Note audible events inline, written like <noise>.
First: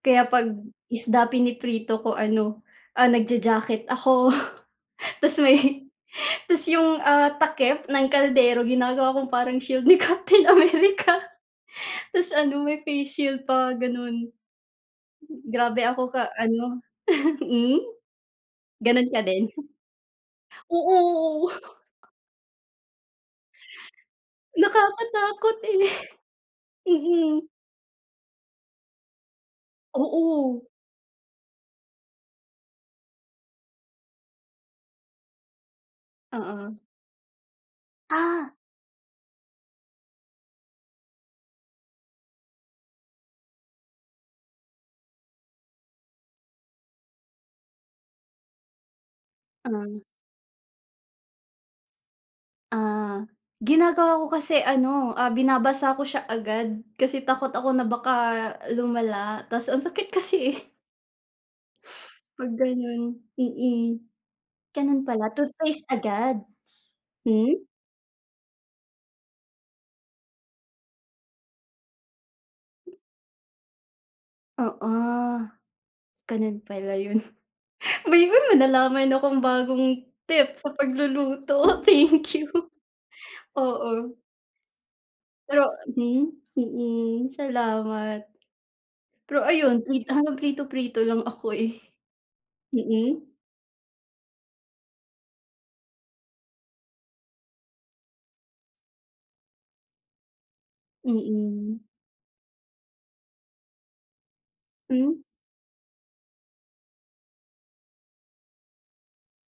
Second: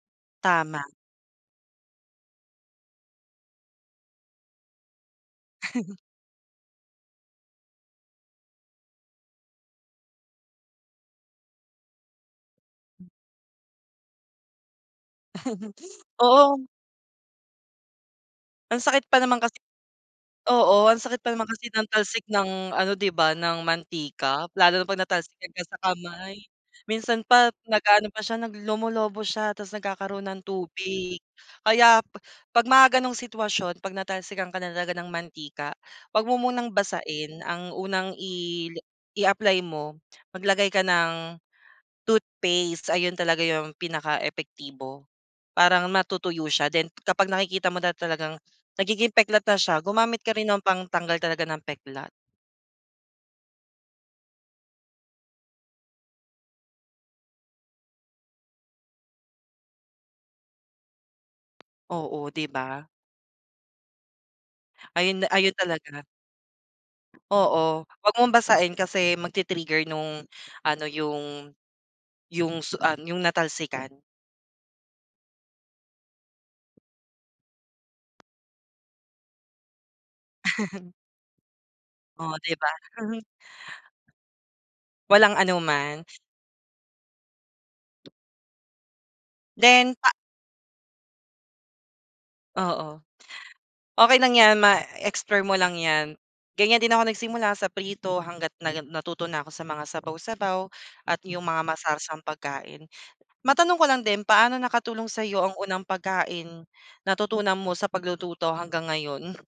Kaya 'pag Tama. isda piniprito ko ano, ah, nagja-jacket ako <chuckles> ta's may <laughs> <laughs> ta's 'yong, ah, takip ng kaldero ginagawa kong parang shield ni Captain America. Tapos ano, may face shield pa, gano'n. Grabe <laughs> ako ka Oo. ano, <laughs> mm? Ang sakit Ganun pa ka naman din? kasi. Oo, Oo, ang sakit pa naman oo. kasi ng <laughs> talsik ng ano, di ba, ng mantika lalo na 'pag natalsikan Nakakatakot, ka sa eh. kamay. Minsan Mm. pa nag-aano pa siya, nag lumulubo siya ta's nagkakaroon ng Oo. tubig. Kaya 'pag mga gano'ng sitwasyon, 'pag natalsikan ka na talaga ng mantika, wag mo Oo. munang basain. Ang unang Ah. i i-apply mo, maglagay ka ng toothpaste. Ayun talaga yung pinakaepektibo. Parang matutuyo siya then kapag nakikita mo na talagang nagiging peklat na siya, Mm. gumamit ka rin ng pangtanggal talaga ng peklat. Ah. Ginagawa ko kasi ano, ah, binabasa ko siya agad kasi takot ako na baka lumala tas ang sakit kasi, eh. Oo, di 'Pag ba? gano'n, mm. Ganun Ayun pala, ayun toothpaste talaga. agad. Hmm? Oo, wag mong basain kasi magti-trigger nung ano, yung yung su ah, yung natalsikan. Oo. Gano'n pala yun. <laughs> May nalaman akong bagong tip sa <laughs> pagluluto, thank Oh, you. di ba? <chuckles> Oo. Walang Pero anuman. mhm? Mm, salamat. Pero ayun, mm, Then prito pa hanggang prito-prito lang ako, eh. Oo. Mm? Okey lang 'yan ma explore mo lang 'yan. Ganyan din ako nagsimula, sa prito hangga't na natuto na ako sa mga sabaw-sabaw at 'yong mga Mm. masarsang pagkain. Matanong ko lang din, paano nakatulong Hmm? sa'yo ang unang pagkain natutunan mo sa paglututo hanggang ngayon?